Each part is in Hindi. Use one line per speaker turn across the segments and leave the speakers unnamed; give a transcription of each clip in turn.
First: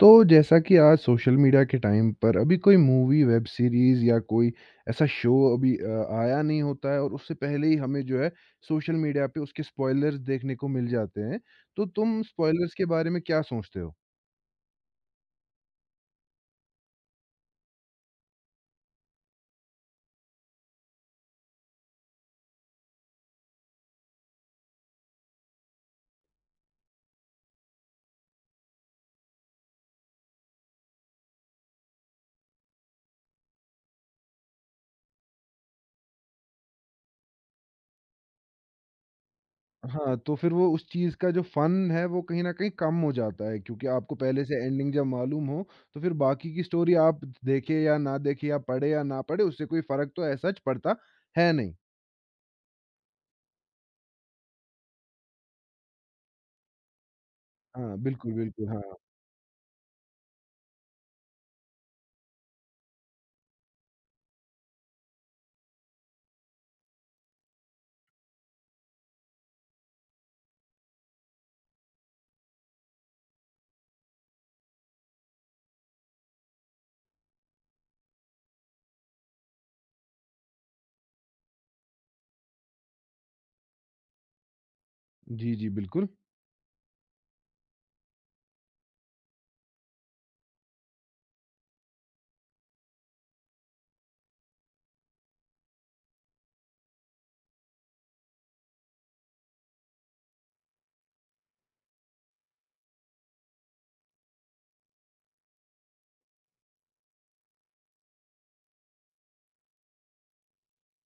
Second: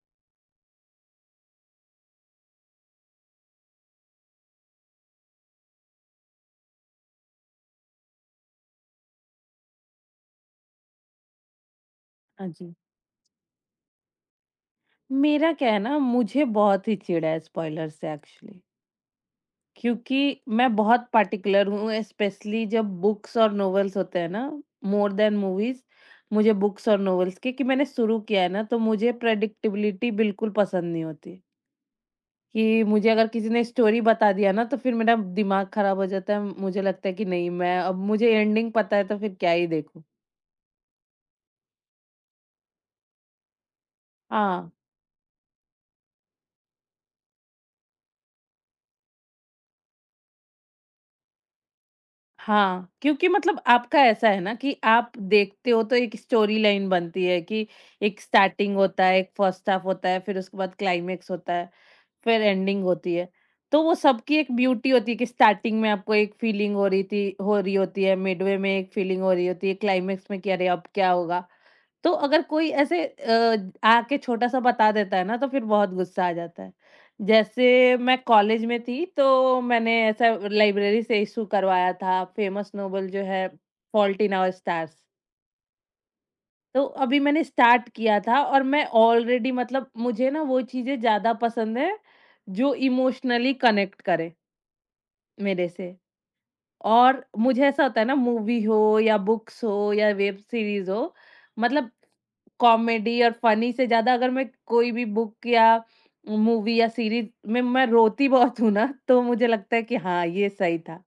तो जैसा कि आज सोशल मीडिया के टाइम पर अभी कोई मूवी, वेब सीरीज़ या कोई ऐसा शो अभी आया नहीं होता है और उससे पहले ही हमें जो है सोशल मीडिया पे उसके स्पॉयलर्स देखने को मिल जाते हैं। तो तुम
हाँ
स्पॉयलर्स
जी।
के बारे में क्या सोचते हो?
मेरा क्या है ना, मुझे बहुत ही चिढ़ है स्पॉइलर से एक्चुअली, क्योंकि मैं बहुत पार्टिकुलर हूँ स्पेशली जब बुक्स और नॉवेल्स होते हैं ना, मोर दैन मूवीज़। मुझे बुक्स और नॉवेल्स के कि मैंने शुरू किया है ना, तो मुझे प्रेडिक्टेबिलिटी बिल्कुल पसंद नहीं होती कि मुझे अगर किसी ने स्टोरी बता दिया ना, तो फिर मेरा दिमाग खराब हो जाता है। मुझे लगता है कि नहीं मैं अब मुझे एंडिंग पता है तो फिर क्या ही देखूँ?
हाँ, तो फिर वो उस चीज़ का जो फ़न है वो कहीं न कहीं कम हो जाता है क्योंकि आपको पहले से
हाँ।
एंडिंग जब मालूम हो, तो फिर बाकी की स्टोरी आप देखें या ना देखें या पढ़े या ना पढ़े उससे कोई फ़र्क तो ऐसा ज पड़ता है नहीं।
हाँ, क्योंकि मतलब आपका ऐसा है ना कि आप देखते हो तो एक स्टोरी लाइन बनती है कि
हाँ,
एक
बिल्कुल, बिल्कुल।
स्टार्टिंग
हाँ।
होता है, एक फर्स्ट हाफ होता है, फिर उसके बाद क्लाइमेक्स होता है, फिर एंडिंग होती है। तो वो सबकी एक ब्यूटी होती है कि स्टार्टिंग में आपको एक फीलिंग हो रही होती है, मिडवे में एक फीलिंग हो रही होती है, क्लाइमेक्स में कि अरे अब क्या होगा? तो अगर कोई ऐसे आके छोटा-सा बता देता है ना तो फिर बहुत गुस्सा आ जाता है। जैसे मैं कॉलेज में थी तो मैंने ऐसा लाइब्रेरी से इश्यू करवाया था फेमस नोवेल जो है, फॉल्ट इन आवर स्टार्स।
जी, जी, बिल्कुल।
तो अभी मैंने स्टार्ट किया था और मैं ऑलरेडी मतलब मुझे ना वो चीज़ें ज़्यादा पसंद है जो इमोशनली कनेक्ट करे मेरे से। और मुझे ऐसा होता है ना मूवी हो या बुक्स हो या वेब सीरीज हो, मतलब कॉमेडी और फनी से ज्यादा अगर मैं कोई भी बुक या मूवी या सीरीज में मैं रोती बहुत हूँ ना तो मुझे लगता है कि हाँ ये सही था।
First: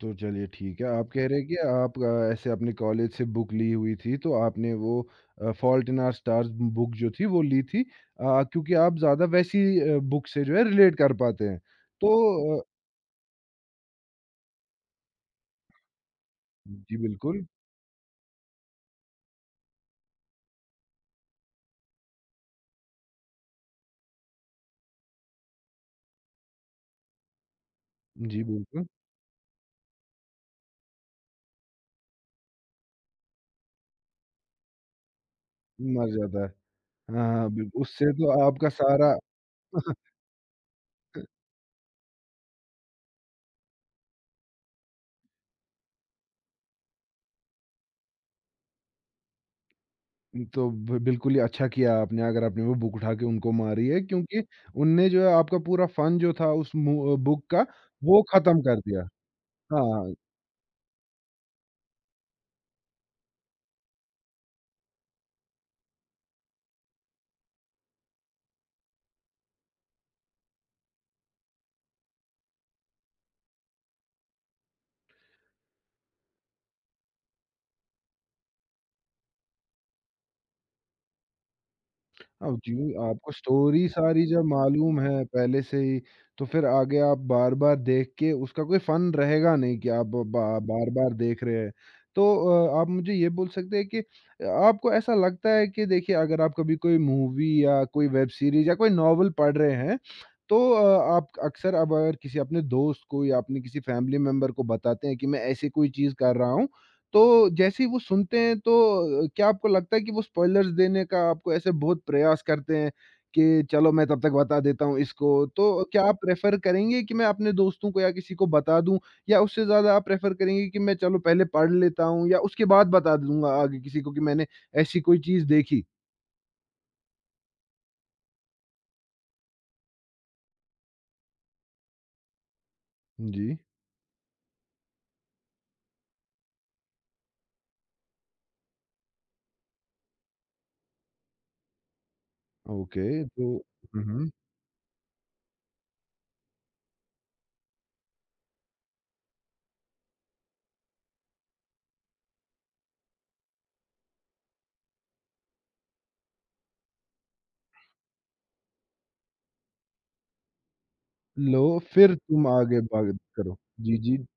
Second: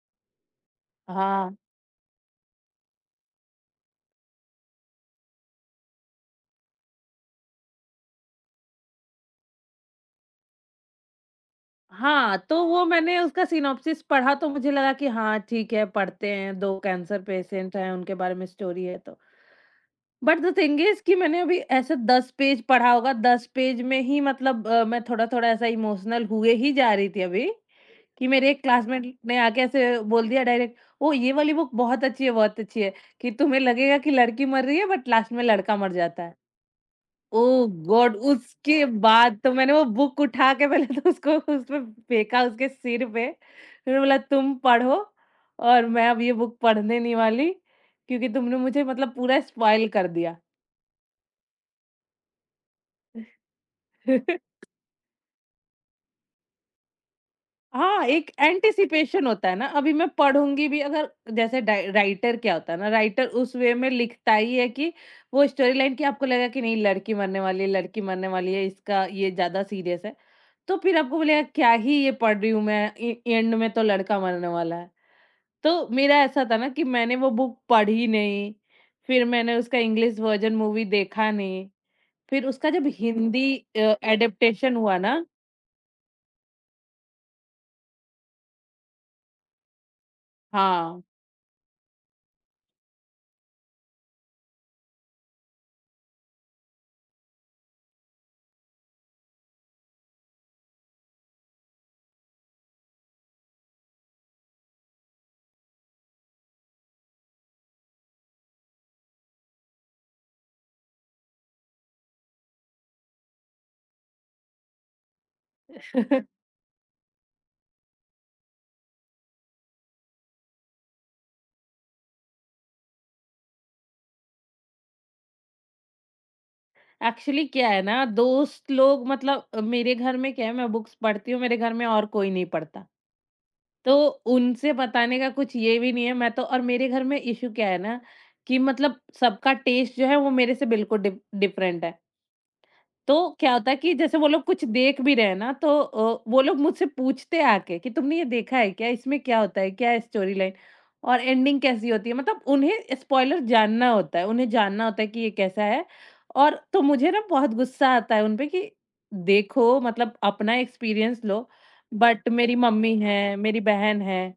तो चलिए ठीक है। आप कह रहे हैं कि
हाँ।
आप ऐसे अपने कॉलेज से बुक ली हुई थी, तो आपने वो fault in our stars book जो थी वो ली थी, क्योंकि आप ज़्यादा वैसी बुक से जो है रिलेट कर पाते हैं। तो
हाँ,
अ,
तो वो मैंने उसका सिनॉप्सिस पढ़ा तो मुझे लगा कि हाँ ठीक है पढ़ते हैं, दो
जी
कैंसर
बिल्कुल,
पेशेंट हैं उनके बारे में स्टोरी है तो बट द थिंग इज़ कि मैंने अभी ऐसे 10 पेज पढ़ा होगा, 10 पेज में ही मतलब मैं थोड़ा-थोड़ा ऐसा इमोशनल हुए ही जा रही थी अभी, कि
जी
मेरे एक
बिल्कुल,
क्लासमेट ने आके ऐसे बोल दिया डायरेक्ट, "ओह! ये वाली बुक बहुत अच्छी है, बहुत अच्छी है। कि तुम्हें लगेगा कि लड़की मर रही है बट लास्ट में लड़का मर
मर
जाता है।"
जाता है। हाँ, हाँ,
ओह
बिल उससे
गॉड!
तो आपका
उसके
सारा
बाद तो मैंने वो बुक उठा के पहले तो उसको उसपे फेंका उसके सिर पे, फिर बोला, "तुम पढ़ो और मैं अब ये बुक पढ़ने नहीं वाली, क्योंकि तुमने मुझे मतलब पूरा स्पॉइल कर दिया।"
तो ब बिल्कुल ही अच्छा किया आपने अगर आपने वो बुक उठा के उनको मारी है क्योंकि उनने जो है आपका पूरा फन जो था उस मु बुक का
हाँ,
वो
एक
ख़त्म कर दिया।
एंटीसिपेशन होता है ना,
हाँ,
अभी मैं
हाँ।
पढ़ूँगी भी अगर जैसे डाइ राइटर क्या होता है ना, राइटर उस वे में लिखता ही है कि वो स्टोरी लाइन कि आपको लगेगा कि नहीं लड़की मरने वाली है, इसका ये ज़्यादा सीरियस है। तो फिर आपको बोलेगा क्या ही ये पढ़ रही हूँ मैं, ए एंड में तो लड़का मरने वाला है। तो मेरा ऐसा था ना कि मैंने वो बुक पढ़ी नहीं, फिर मैंने उसका इंग्लिश वर्ज़न मूवी देखा नहीं, फिर
अब
उसका जब
जी, आपको
हिंदी
स्टोरी सारी जब
एडप्टेशन हुआ
मालूम
ना।
है पहले से ही, तो फिर आगे आप बार-बार देख के उसका कोई फ़न रहेगा नहीं कि आप बा
हाँ।
बार-बार देख रहे हैं। तो आप मुझे ये बोल सकते हैं कि आपको ऐसा लगता है कि देखिए अगर आप कभी कोई मूवी या कोई वेब सीरीज़ या कोई नॉवल पढ़ रहे हैं, तो आप अक्सर अब अगर किसी अपने दोस्त को या अपने किसी फैमिली मेंबर को बताते हैं कि मैं ऐसी कोई चीज़ कर रहा हूँ, तो जैसे ही वो सुनते हैं तो क्या आपको लगता है कि वो स्पॉयलर्स देने का आपको ऐसे बहुत प्रयास करते हैं कि चलो मैं तब तक बता देता हूँ इसको। तो क्या आप प्रेफ़र करेंगे कि मैं अपने दोस्तों को या किसी को बता दूँ? या उससे ज़्यादा आप प्रेफ़र करेंगे कि मैं चलो पहले पढ़ लेता हूँ या उसके बाद बता दूँगा आगे किसी को कि मैंने ऐसी कोई चीज़ देखी?
एक्चुअली क्या है ना दोस्त लोग मतलब मेरे घर में क्या है, मैं बुक्स पढ़ती हूँ, मेरे घर में और कोई नहीं पढ़ता।
जी,
तो उनसे बताने का कुछ ये भी नहीं है मैं तो, और मेरे घर में इशू क्या है ना कि मतलब सबका टेस्ट जो है वो मेरे से बिल्कुल डिफरेंट है।
ओके
तो
तो
क्या होता है कि
हुँ,
जैसे वो
हुँ।
लोग कुछ देख भी रहे हैं ना तो वो लोग मुझसे पूछते हैं आके कि तुमने ये देखा है क्या? इसमें क्या होता है? क्या है स्टोरी लाइन? और एंडिंग कैसी होती है? मतलब उन्हें स्पॉइलर जानना होता है, उन्हें जानना होता है कि ये कैसा है। और तो मुझे ना बहुत गुस्सा आता है उन पे कि देखो मतलब अपना एक्सपीरियंस लो,
लो फिर
बट
तुम
मेरी
आगे
मम्मी
बात
है,
करो।
मेरी
जी,
बहन
जी,
है,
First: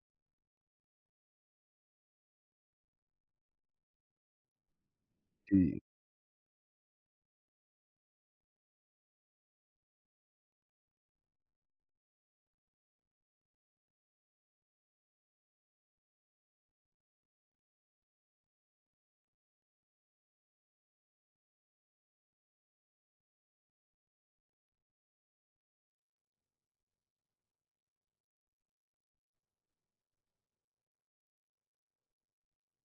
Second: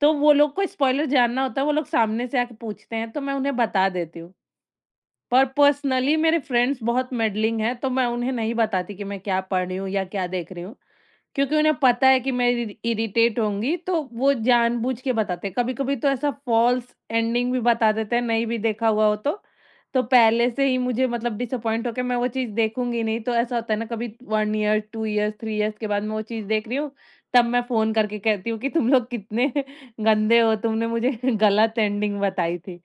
तो वो लोग को स्पॉइलर जानना होता है, वो लोग सामने से आके पूछते हैं, तो मैं उन्हें बता देती हूँ। पर
जी।
पर्सनली मेरे फ्रेंड्स बहुत मेडलिंग हैं, तो मैं उन्हें नहीं बताती कि मैं क्या पढ़ रही हूँ या क्या देख रही हूँ, क्योंकि उन्हें पता है कि मैं इरिटेट होंगी, तो वो जानबूझ के बताते हैं। कभी-कभी तो ऐसा फ़ॉल्स एंडिंग भी बता देते हैं, नहीं भी देखा हुआ हो तो। तो पहले से ही मुझे मतलब डिसअपॉइंट होके मैं वो चीज़ देखूँगी नहीं, तो ऐसा होता है ना कभी 1 ईयर, 2 ईयर्स, 3 ईयर्स के बाद मैं वो चीज़ देख रही हूँ, तब मैं फ़ोन करके कहती हूँ कि तुम लोग कितने गंदे हो, तुमने मुझे गलत एंडिंग बताई थी।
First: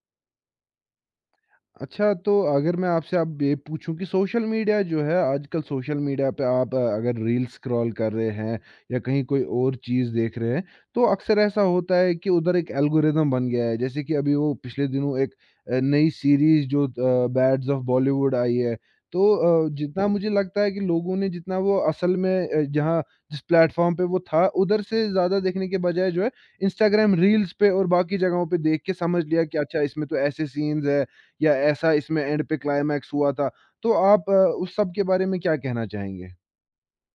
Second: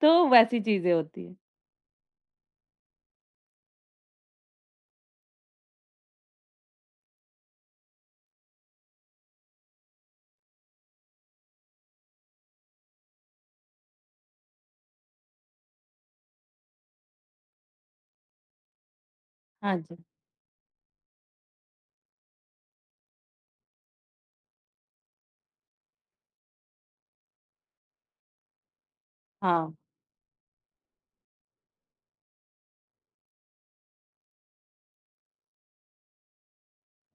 तो वैसी चीज़ें होती हैं।
अच्छा, तो अगर मैं आपसे अब ये पूछूँ कि सोशल मीडिया जो है आजकल सोशल मीडिया पे आप, अगर रील स्क्रॉल कर रहे हैं या कहीं कोई और चीज़ देख रहे हैं, तो अक्सर ऐसा होता है कि उधर एक एल्गोरिदम बन गया है। जैसे कि अभी वो पिछले दिनों एक नई सीरीज़ जो बैड्स ऑफ बॉलीवुड आई है। तो
हाँ जी।
जितना मुझे लगता है कि लोगों ने जितना वो असल में, जहाँ जिस प्लेटफ़ॉर्म पे वो था, उधर से ज़्यादा देखने के बजाय जो है इंस्टाग्राम रील्स पे और बाकी जगहों पे देख के समझ लिया कि
हाँ,
अच्छा इसमें तो ऐसे सीन्स है या ऐसा इसमें एंड पे क्लाइमैक्स हुआ था। तो आप, उस सब के बारे में क्या कहना चाहेंगे?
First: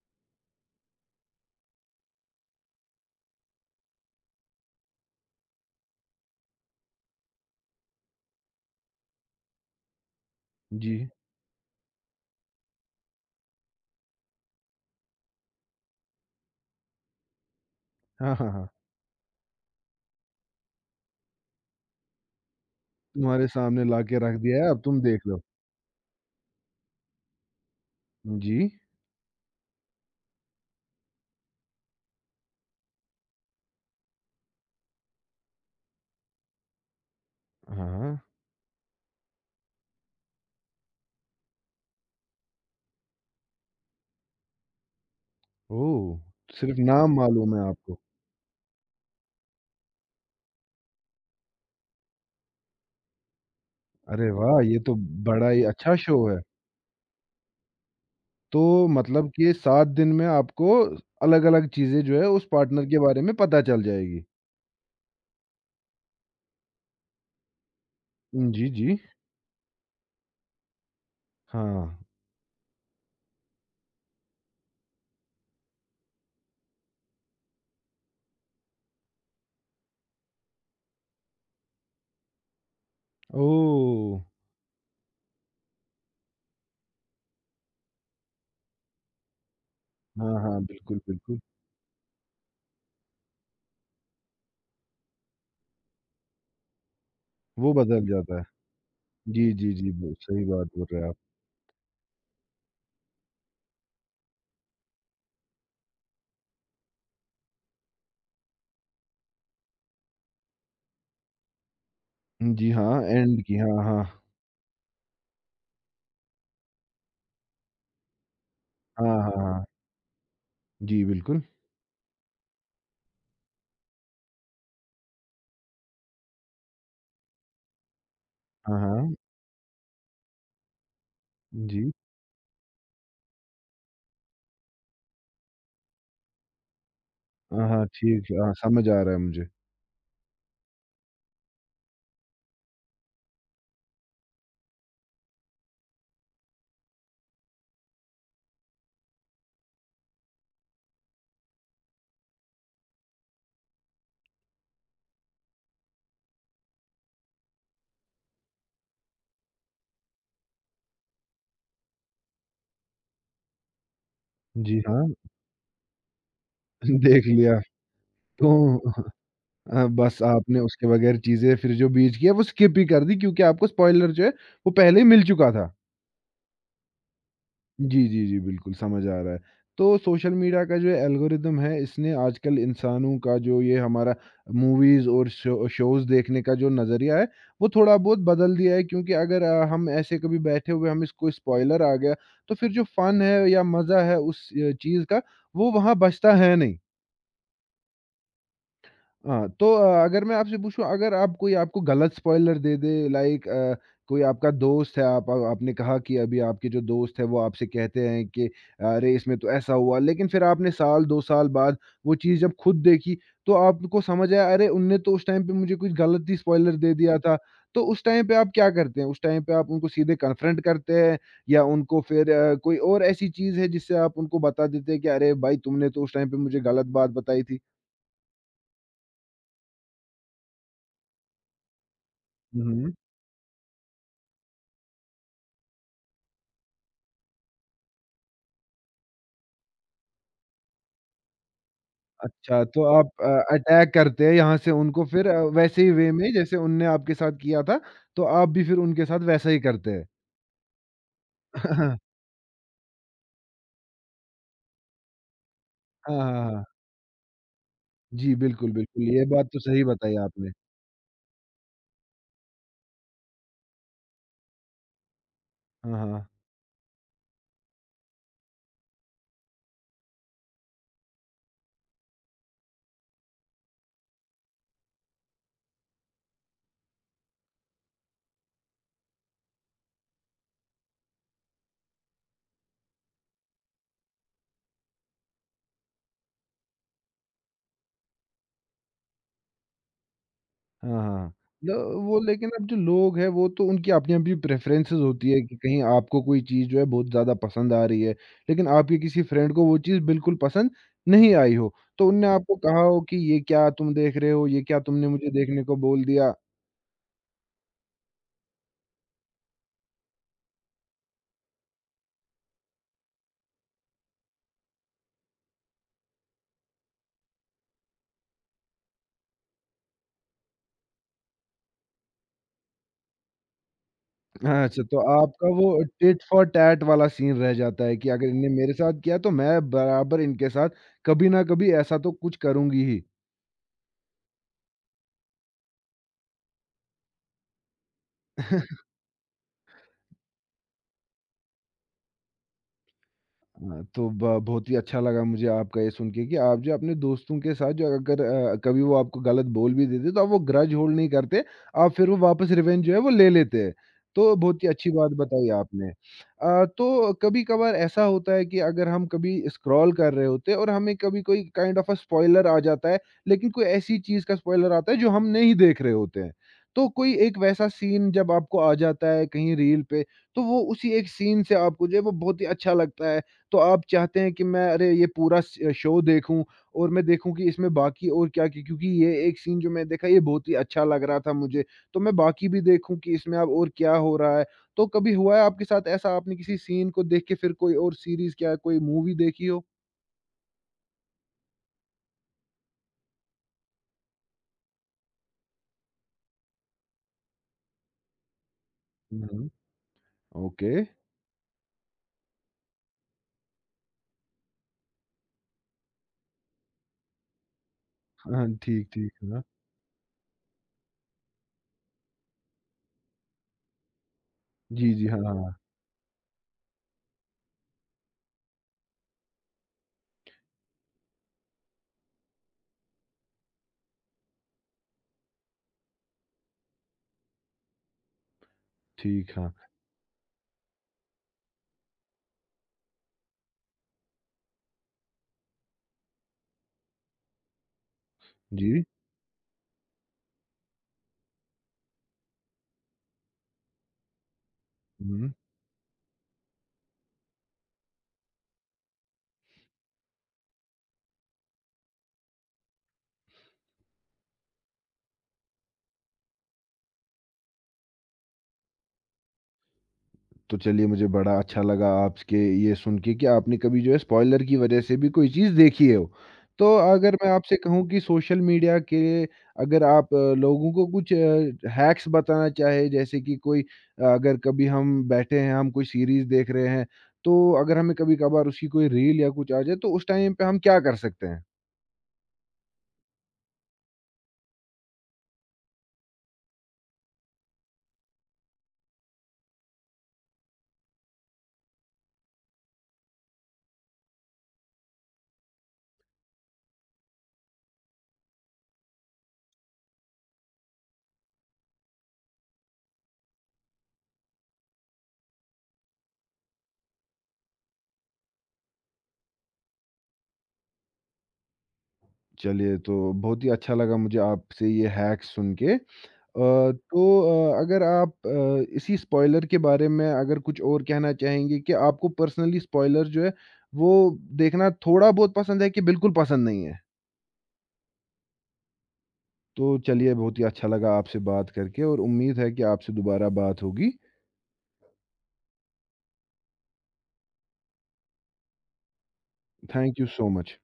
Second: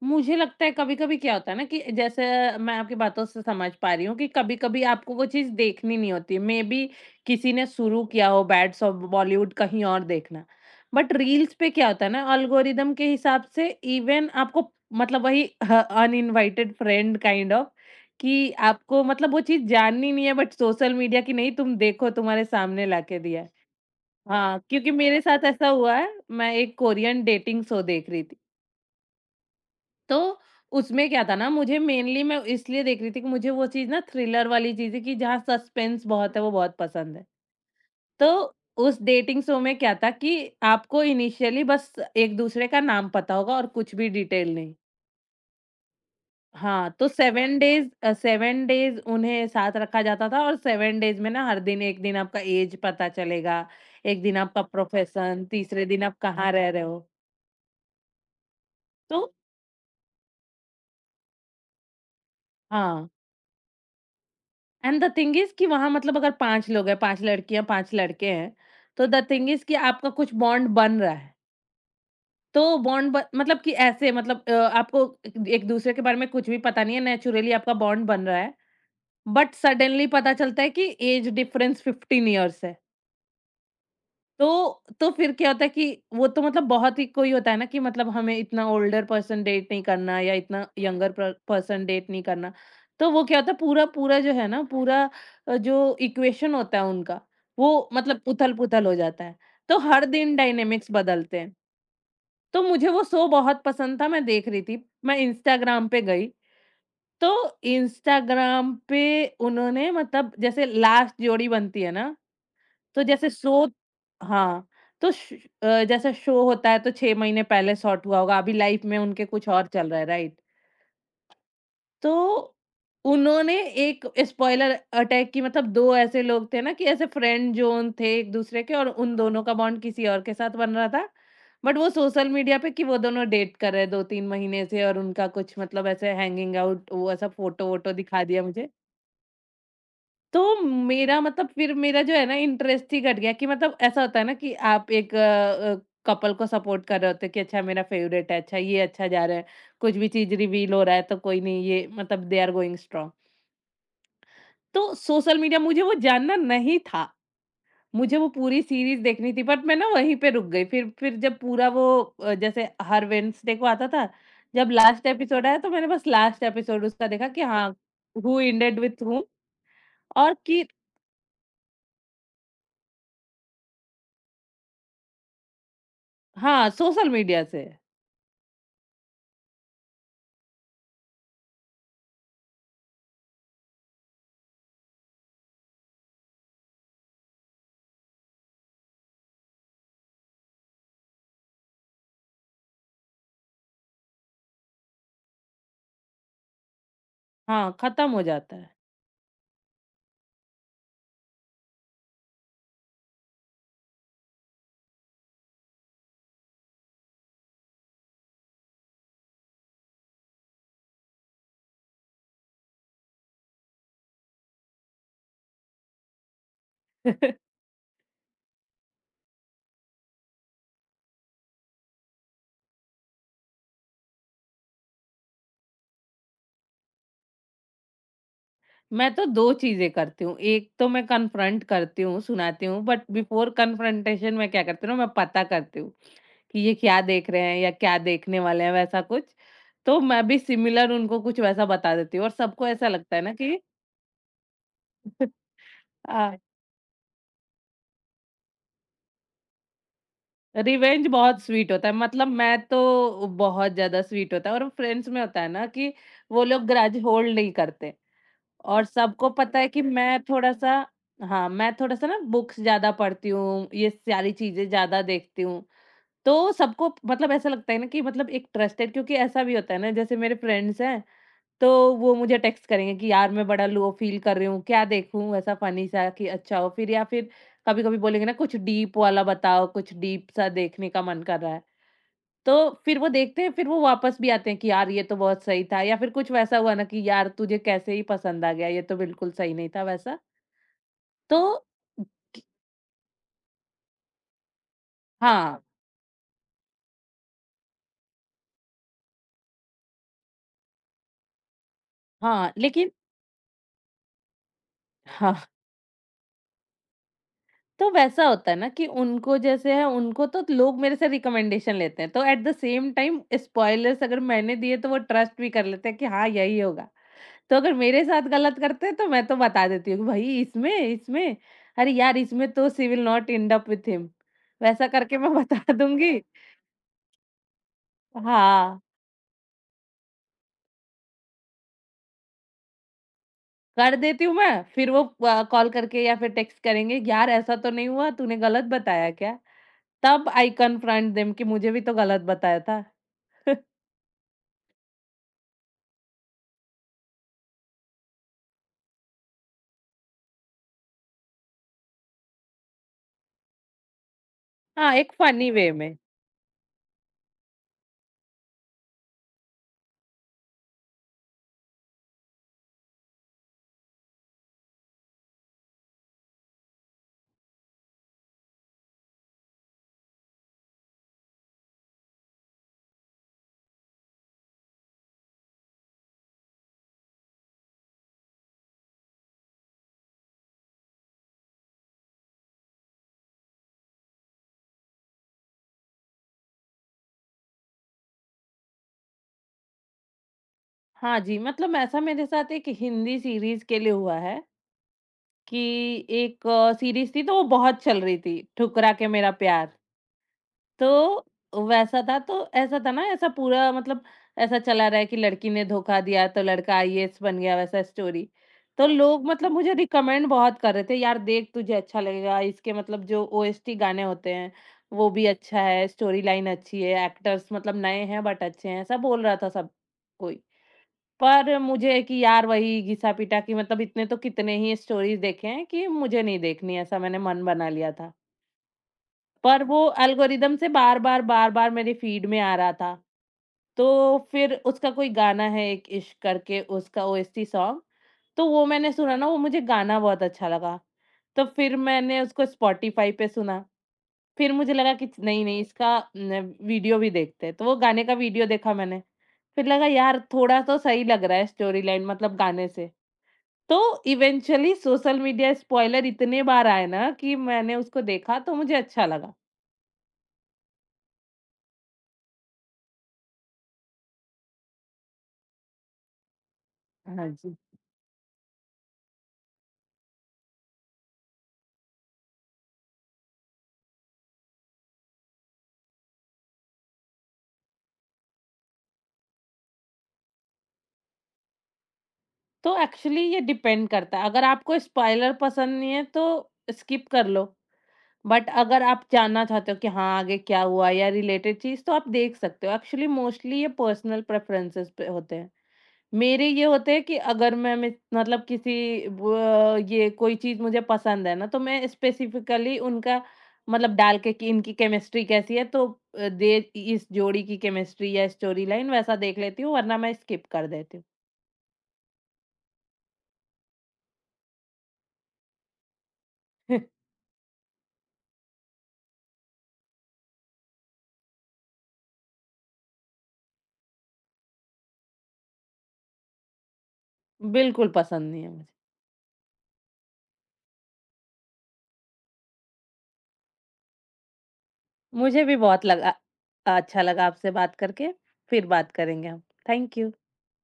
मुझे लगता है कभी-कभी क्या होता है ना कि जैसे मैं आपकी बातों से समझ पा रही हूँ कि कभी-कभी आपको वो चीज़ देखनी नहीं होती। मेबी किसी ने शुरू किया हो बैड सॉ बॉलीवुड कहीं और देखना।
जी।
बट रील्स पे क्या होता है ना एल्गोरिदम के हिसाब से इवन आपको मतलब वही ह अनइन्वाइटेड फ्रेंड काइंड ऑफ
हाँ, हाँ,
कि
हाँ।
आपको मतलब वो चीज़ जाननी नहीं है बट सोशल मीडिया की नहीं तुम देखो तुम्हारे सामने लाके दिया
तुम्हारे
है।
सामने ला के रख
हाँ,
दिया है, अब
क्योंकि
तुम
मेरे
देख लो।
साथ ऐसा हुआ है, मैं एक कोरियन डेटिंग शो देख रही थी।
जी।
तो उसमें क्या था ना मुझे मेनली मैं इसलिए देख रही थी कि मुझे वो चीज़ ना थ्रिलर वाली चीज़ है कि जहाँ सस्पेंस बहुत है वो बहुत पसंद है।
हाँ।
तो उस डेटिंग शो में क्या था कि आपको इनिशियली बस एक दूसरे का नाम पता होगा और कुछ भी डिटेल नहीं।
ओह! सिर्फ़
हाँ, तो
नाम मालूम
7
है
डेज़
आपको।
अ, 7 डेज़ उन्हें साथ रखा जाता था और 7 डेज़ में ना हर दिन एक दिन आपका ऐज पता चलेगा, एक
अरे
दिन
वाह!
आपका
ये तो
प्रोफ़ेशन,
बड़ा ही
तीसरे
अच्छा
दिन आप
शो है।
कहाँ रह रहे हो।
तो
तो
मतलब कि 7 दिन में आपको अलग-अलग चीज़ें जो है उस पार्टनर के
हाँ।
बारे में पता चल जाएगी।
एंड द थिंग इज़ कि वहाँ मतलब अगर 5 लोग हैं, 5 लड़कियाँ, 5 लड़के
हुँ,
हैं,
जी, जी।
तो द थिंग इज़ कि आपका कुछ बॉन्ड बन रहा है।
हाँ।
तो बॉन्ड ब मतलब कि ऐसे मतलब आपको एक एक-दूसरे के बारे में कुछ भी पता नहीं है, नेचुरली आपका बॉन्ड बन रहा है, बट सडनली पता चलता है कि एज डिफरेंस 15 इयर्स है।
ओह!
तो फिर क्या होता है कि वो तो मतलब बहुत ही कोई होता है ना कि मतलब हमें इतना ओल्डर पर्सन डेट नहीं करना
हाँ,
या
हाँ।
इतना
बिल्कुल,
यंगर
बिल्कुल।
पर्सन डेट नहीं करना। तो वो क्या होता है पूरा पूरा जो है ना पूरा जो इक्वेशन होता है उनका,
वो
वो
बदल
मतलब
जाता है।
उथल-पुथल हो जाता है।
जी, जी,
तो
जी।
हर
ब
दिन
सही बात बोल
डायनामिक्स
रहे हैं आप।
बदलते हैं। तो मुझे वो शो बहुत पसंद था, मैं देख रही थी। मैं इंस्टाग्राम पे गई, तो इंस्टाग्राम पे उन्होंने मतलब जैसे लास्ट जोड़ी बनती है ना,
जी हाँ,
तो जैसे
एंड की
शो
हाँ, हाँ।
हाँ, तो जैसे शो होता है तो 6 महीने पहले शॉट हुआ होगा, अभी लाइफ में
हाँ,
उनके
हाँ,
कुछ
हाँ।
और चल रहा है, राइट?
जी, बिल्कुल।
तो उन्होंने एक स्पॉइलर अटैक की, मतलब 2 ऐसे लोग थे ना कि ऐसे फ्रेंड ज़ोन थे एक-दूसरे के
हाँ,
और
हाँ।
उन दोनों का बॉन्ड किसी और के साथ बन रहा था। बट वो
जी।
सोशल मीडिया पे कि वो दोनों डेट कर रहे हैं 2-3 महीने से और उनका कुछ मतलब ऐसे हैंगिंग आउट वो ऐसा
हाँ, हाँ,
फ़ोटो-वोटो दिखा
ठीक है।
दिया
हाँ,
मुझे।
समझ आ रहा है मुझे।
तो मेरा मतलब फिर मेरा जो है ना इंटरेस्ट ही घट गया कि मतलब ऐसा होता है ना कि आप एक कपल को सपोर्ट कर रहे होते हो कि अच्छा मेरा फेवरेट है अच्छा ये अच्छा जा रहा है, कुछ भी चीज रिवील हो रहा है तो कोई नहीं ये मतलब दे आर गोइंग स्ट्रांग। तो सोशल मीडिया मुझे वो जानना नहीं था, मुझे वो पूरी सीरीज देखनी थी बट मैं ना वहीं पे रुक गई, फिर जब पूरा वो जैसे हर वेडनेसडे को आता था जब
जी हाँ,
लास्ट एपिसोड आया तो मैंने बस लास्ट एपिसोड उसका
देख
देखा कि
लिया।
हाँ हु
तो
एंडेड विथ हूम।
बस
और
आपने
कि
उसके बगैर चीज़ें फिर जो बीच की है वो स्किप ही कर दी क्योंकि आपको स्पॉइलर जो है वो पहले ही मिल चुका था।
हाँ सोशल मीडिया से।
जी, जी, जी, बिल्कुल समझ आ रहा है। तो सोशल मीडिया का जो एल्गोरिदम है, इसने आजकल इंसानों का जो ये हमारा मूवीज़ और शो शोज़ देखने का जो नज़रिया है, वो थोड़ा बहुत बदल दिया है क्योंकि अगर हम ऐसे कभी बैठे हुए हमें कोई स्पॉइलर आ गया, तो फिर जो फ़न है या मज़ा है उस चीज़ का, वो वहाँ बचता है नहीं।
हाँ, खत्म हो जाता है।
हाँ, तो अगर मैं आपसे पूछूँ अगर आप कोई आपको गलत स्पॉइलर दे दे लाइक, कोई आपका दोस्त है आप आपने कहा कि अभी आपके जो दोस्त है वो आपसे कहते हैं कि अरे इसमें तो ऐसा हुआ, लेकिन फिर आपने साल 2 साल बाद वो चीज़ जब खुद देखी, तो आपको समझ आया अरे उनने तो उस टाइम पे मुझे कुछ गलत ही स्पॉइलर दे दिया था। तो उस टाइम पे आप क्या करते हैं? उस टाइम पे आप उनको सीधे कन्फ्रंट करते हैं या उनको फिर, कोई और ऐसी चीज़ है जिससे आप उनको बता देते हैं कि अरे भाई तुमने तो उस टाइम पे मुझे गलत बात बताई थी?
मैं तो 2 चीज़ें करती हूँ, एक तो मैं कन्फ्रंट करती हूँ,
हुँ,
सुनाती हूँ
हुँ।
बट बिफोर कन्फ्रंटेशन मैं क्या करती हूँ ना, मैं पता करती हूँ कि ये क्या देख रहे हैं या क्या देखने वाले हैं वैसा कुछ। तो मैं भी सिमिलर उनको कुछ वैसा बता देती हूँ और
अच्छा,
सबको
तो
ऐसा
आप
लगता है
अ,
ना कि
अटैक करते हैं यहाँ से उनको फिर वैसे ही वे
अ,
में जैसे उनने आपके साथ किया था, तो आप भी फिर उनके साथ वैसा ही करते हैं।
रिवेंज बहुत स्वीट होता है
हाँ,
मतलब मैं तो बहुत ज़्यादा स्वीट होता है और फ्रेंड्स में होता है ना कि
हाँ,
वो
हाँ।
लोग ग्रज होल्ड नहीं करते।
जी, बिल्कुल,
और
बिल्कुल, ये
सबको
बात तो
पता है कि
सही बताई
मैं
आपने।
थोड़ा-सा हाँ, मैं थोड़ा-सा ना बुक्स ज़्यादा पढ़ती हूँ, ये सारी चीज़ें ज़्यादा देखती हूँ।
हाँ, हाँ।
तो सबको मतलब ऐसा लगता है ना कि मतलब एक ट्रस्टेड, क्योंकि ऐसा भी होता है ना जैसे मेरे फ्रेंड्स हैं, तो वो मुझे टेक्स्ट करेंगे कि यार मैं बड़ा लो फ़ील कर रही हूँ, क्या देखूँ ऐसा फ़नी सा कि अच्छा हो? फिर या फिर कभी-कभी बोलेंगे ना कुछ डीप वाला बताओ, कुछ डीप सा देखने का मन कर रहा है। तो फिर वो देखते हैं, फिर वो वापस भी आते हैं कि यार ये तो बहुत सही था या फिर कुछ वैसा हुआ ना कि यार तुझे कैसे ही पसंद आ गया, ये तो बिल्कुल सही नहीं था वैसा।
हाँ, हाँ।
तो
ल वो लेकिन अब जो लोग हैं, वो तो उनकी अपनी-अपनी प्रेफ़रेंसेस होती है कि
हाँ,
कहीं आपको कोई चीज़ जो है बहुत ज़्यादा पसंद आ रही है, लेकिन आपके किसी फ्रेंड को वो चीज़ बिल्कुल पसंद नहीं आई हो, तो उनने
हाँ,
आपको कहा
लेकिन
हो कि, "ये क्या तुम देख रहे हो? ये क्या तुमने मुझे
हाँ,
देखने को बोल दिया?"
तो वैसा होता है ना कि उनको जैसे है उनको तो लोग मेरे से रिकमेंडेशन लेते हैं, तो at the same time spoilers अगर मैंने दिए तो वो ट्रस्ट भी कर लेते हैं कि हाँ, यही होगा। तो अगर मेरे साथ गलत करते हैं तो मैं तो बता देती हूँ कि भाई इसमें इसमें अरे यार! इसमें तो she will not end up with him,
हाँ, अच्छा,
वैसा
तो
करके मैं
आपका वो
बता दूँगी।
टिट फॉर टैट वाला सीन रह जाता है कि अगर इनने मेरे
हाँ,
साथ किया तो मैं बराबर इनके साथ कभी ना कभी ऐसा तो कुछ करूँगी ही।
कर देती हूँ मैं, फिर वो कॉल करके या फिर टेक्स्ट करेंगे, "यार ऐसा तो नहीं हुआ, तूने गलत बताया क्या?" तब आई कन्फ्रंट देम कि मुझे भी तो गलत बताया था।
हाँ, तो ब बहुत ही अच्छा लगा मुझे आपका ये सुन के कि आप जो अपने दोस्तों के साथ, जो अगर कभी वो आपको गलत बोल भी देते तो आप वो ग्रज होल्ड नहीं करते, आप फिर वो वापस रिवेंज जो है वो ले लेते हैं। तो बहुत ही अच्छी
हाँ,
बात
एक
बताई
फनी वे
आपने।
में।
तो कभी-कभार ऐसा होता है कि अगर हम कभी स्क्रॉल कर रहे होते हैं और हमें कभी कोई काइंड ऑफ अ स्पॉइलर आ जाता है, लेकिन कोई ऐसी चीज़ का स्पॉइलर आता है जो हम नहीं देख रहे होते हैं। तो कोई एक वैसा सीन जब आपको आ जाता है कहीं रील पे, तो वो उसी एक सीन से आपको जो है वो बहुत ही अच्छा लगता है। तो आप चाहते हैं कि मैं अरे ये पूरा स शो देखूँ और मैं देखूँ कि इसमें बाकी और क्या क्या क्योंकि ये एक सीन जो मैंने देखा ये बहुत ही अच्छा लग रहा था मुझे, तो मैं बाकी भी देखूँ कि इसमें अब और क्या हो रहा है। तो कभी हुआ है आपके साथ ऐसा आपने किसी सीन को देख के फिर कोई और सीरीज़ क्या कोई मूवी देखी हो?
हाँ जी, मतलब ऐसा मेरे साथ एक हिंदी सीरीज़ के लिए हुआ है कि एक सीरीज़ थी तो वो बहुत चल रही थी, ठुकरा के
हुँ,
मेरा
हुँ।
प्यार।
ओके।
तो वैसा था तो ऐसा था ना ऐसा पूरा मतलब ऐसा चला रहा है कि लड़की ने धोखा दिया तो लड़का आईएएस बन गया वैसा स्टोरी।
हाँ, हाँ,
तो
ठीक, ठीक
लोग
है ना।
मतलब मुझे रिकमेंड बहुत कर रहे थे, यार देख तुझे अच्छा लगेगा इसके, मतलब जो ओएसटी गाने होते हैं
जी, जी।
वो
हाँ,
भी
हाँ। हाँ।
अच्छा है, स्टोरी लाइन अच्छी है, एक्टर्स मतलब नए हैं बट अच्छे हैं, ऐसा बोल रहा था सब कोई। पर मुझे है कि यार वही घिसा-पिटा कि मतलब इतने तो कितने ही स्टोरीज़ देखे हैं कि मुझे नहीं देखनी, ऐसा मैंने मन बना लिया था।
ठीक, हाँ।
पर वो एल्गोरिदम से बार-बार मेरी फ़ीड में आ रहा था। तो फिर उसका कोई गाना है एक इश्क करके उसका ओएसटी सॉन्ग, तो वो
जी।
मैंने सुना ना, वो मुझे गाना बहुत अच्छा लगा। तो फिर मैंने उसको स्पॉटिफ़ाई पे सुना। फिर मुझे लगा कि
हुँ।
नहीं-नहीं इसका न वीडियो भी देखते हैं। तो वो गाने का वीडियो देखा मैंने। फिर लगा यार थोड़ा तो सही लग रहा है स्टोरी लाइन मतलब गाने से। तो इवेंचुअली सोशल मीडिया स्पॉइलर इतने बार आए ना कि मैंने उसको देखा तो मुझे अच्छा लगा।
तो चलिए मुझे बड़ा अच्छा लगा आपके ये सुन के कि आपने कभी जो है स्पॉइलर की वजह से भी कोई चीज़ देखी हो। तो अगर
हाँ
मैं आपसे
जी।
कहूँ कि सोशल मीडिया के अगर आप, लोगों को कुछ हैक्स बताना चाहे जैसे कि कोई, अगर कभी हम बैठे हैं, हम कोई सीरीज़ देख रहे हैं, तो अगर हमें कभी-कभार उसकी कोई रील या कुछ आ जाए तो उस टाइम पे हम क्या कर सकते हैं?
तो एक्चुअली ये डिपेंड करता है, अगर आपको स्पॉइलर पसंद नहीं है तो स्किप कर लो, बट अगर आप जानना चाहते हो कि हाँ, आगे क्या हुआ या रिलेटेड चीज़ तो आप देख सकते हो। एक्चुअली मोस्टली ये पर्सनल प्रेफ़रेंसेस पे होते हैं। मेरे ये होते हैं कि अगर मैं मतलब किसी ब ये कोई चीज़ मुझे पसंद है ना तो मैं स्पेसिफ़िकली उनका मतलब डाल के कि इनकी केमिस्ट्री कैसी है तो दे इस जोड़ी की केमिस्ट्री या स्टोरी लाइन वैसा देख लेती हूँ वरना मैं स्किप कर देती हूँ।
चलिए तो बहुत ही अच्छा लगा मुझे आपसे ये हैक्स सुन के। अ, तो अगर आप इसी स्पॉइलर के बारे में अगर कुछ और कहना चाहेंगे कि आपको पर्सनली स्पॉइलर जो है, वो देखना थोड़ा बहुत पसंद है कि बिल्कुल पसंद नहीं है?
बिल्कुल पसंद नहीं है मुझे।
तो चलिए बहुत ही अच्छा लगा आपसे बात करके और उम्मीद है कि आपसे दोबारा बात होगी।
मुझे भी बहुत लगा अच्छा लगा आपसे बात करके, फिर बात करेंगे हम। Thank
thank you
you.
So much.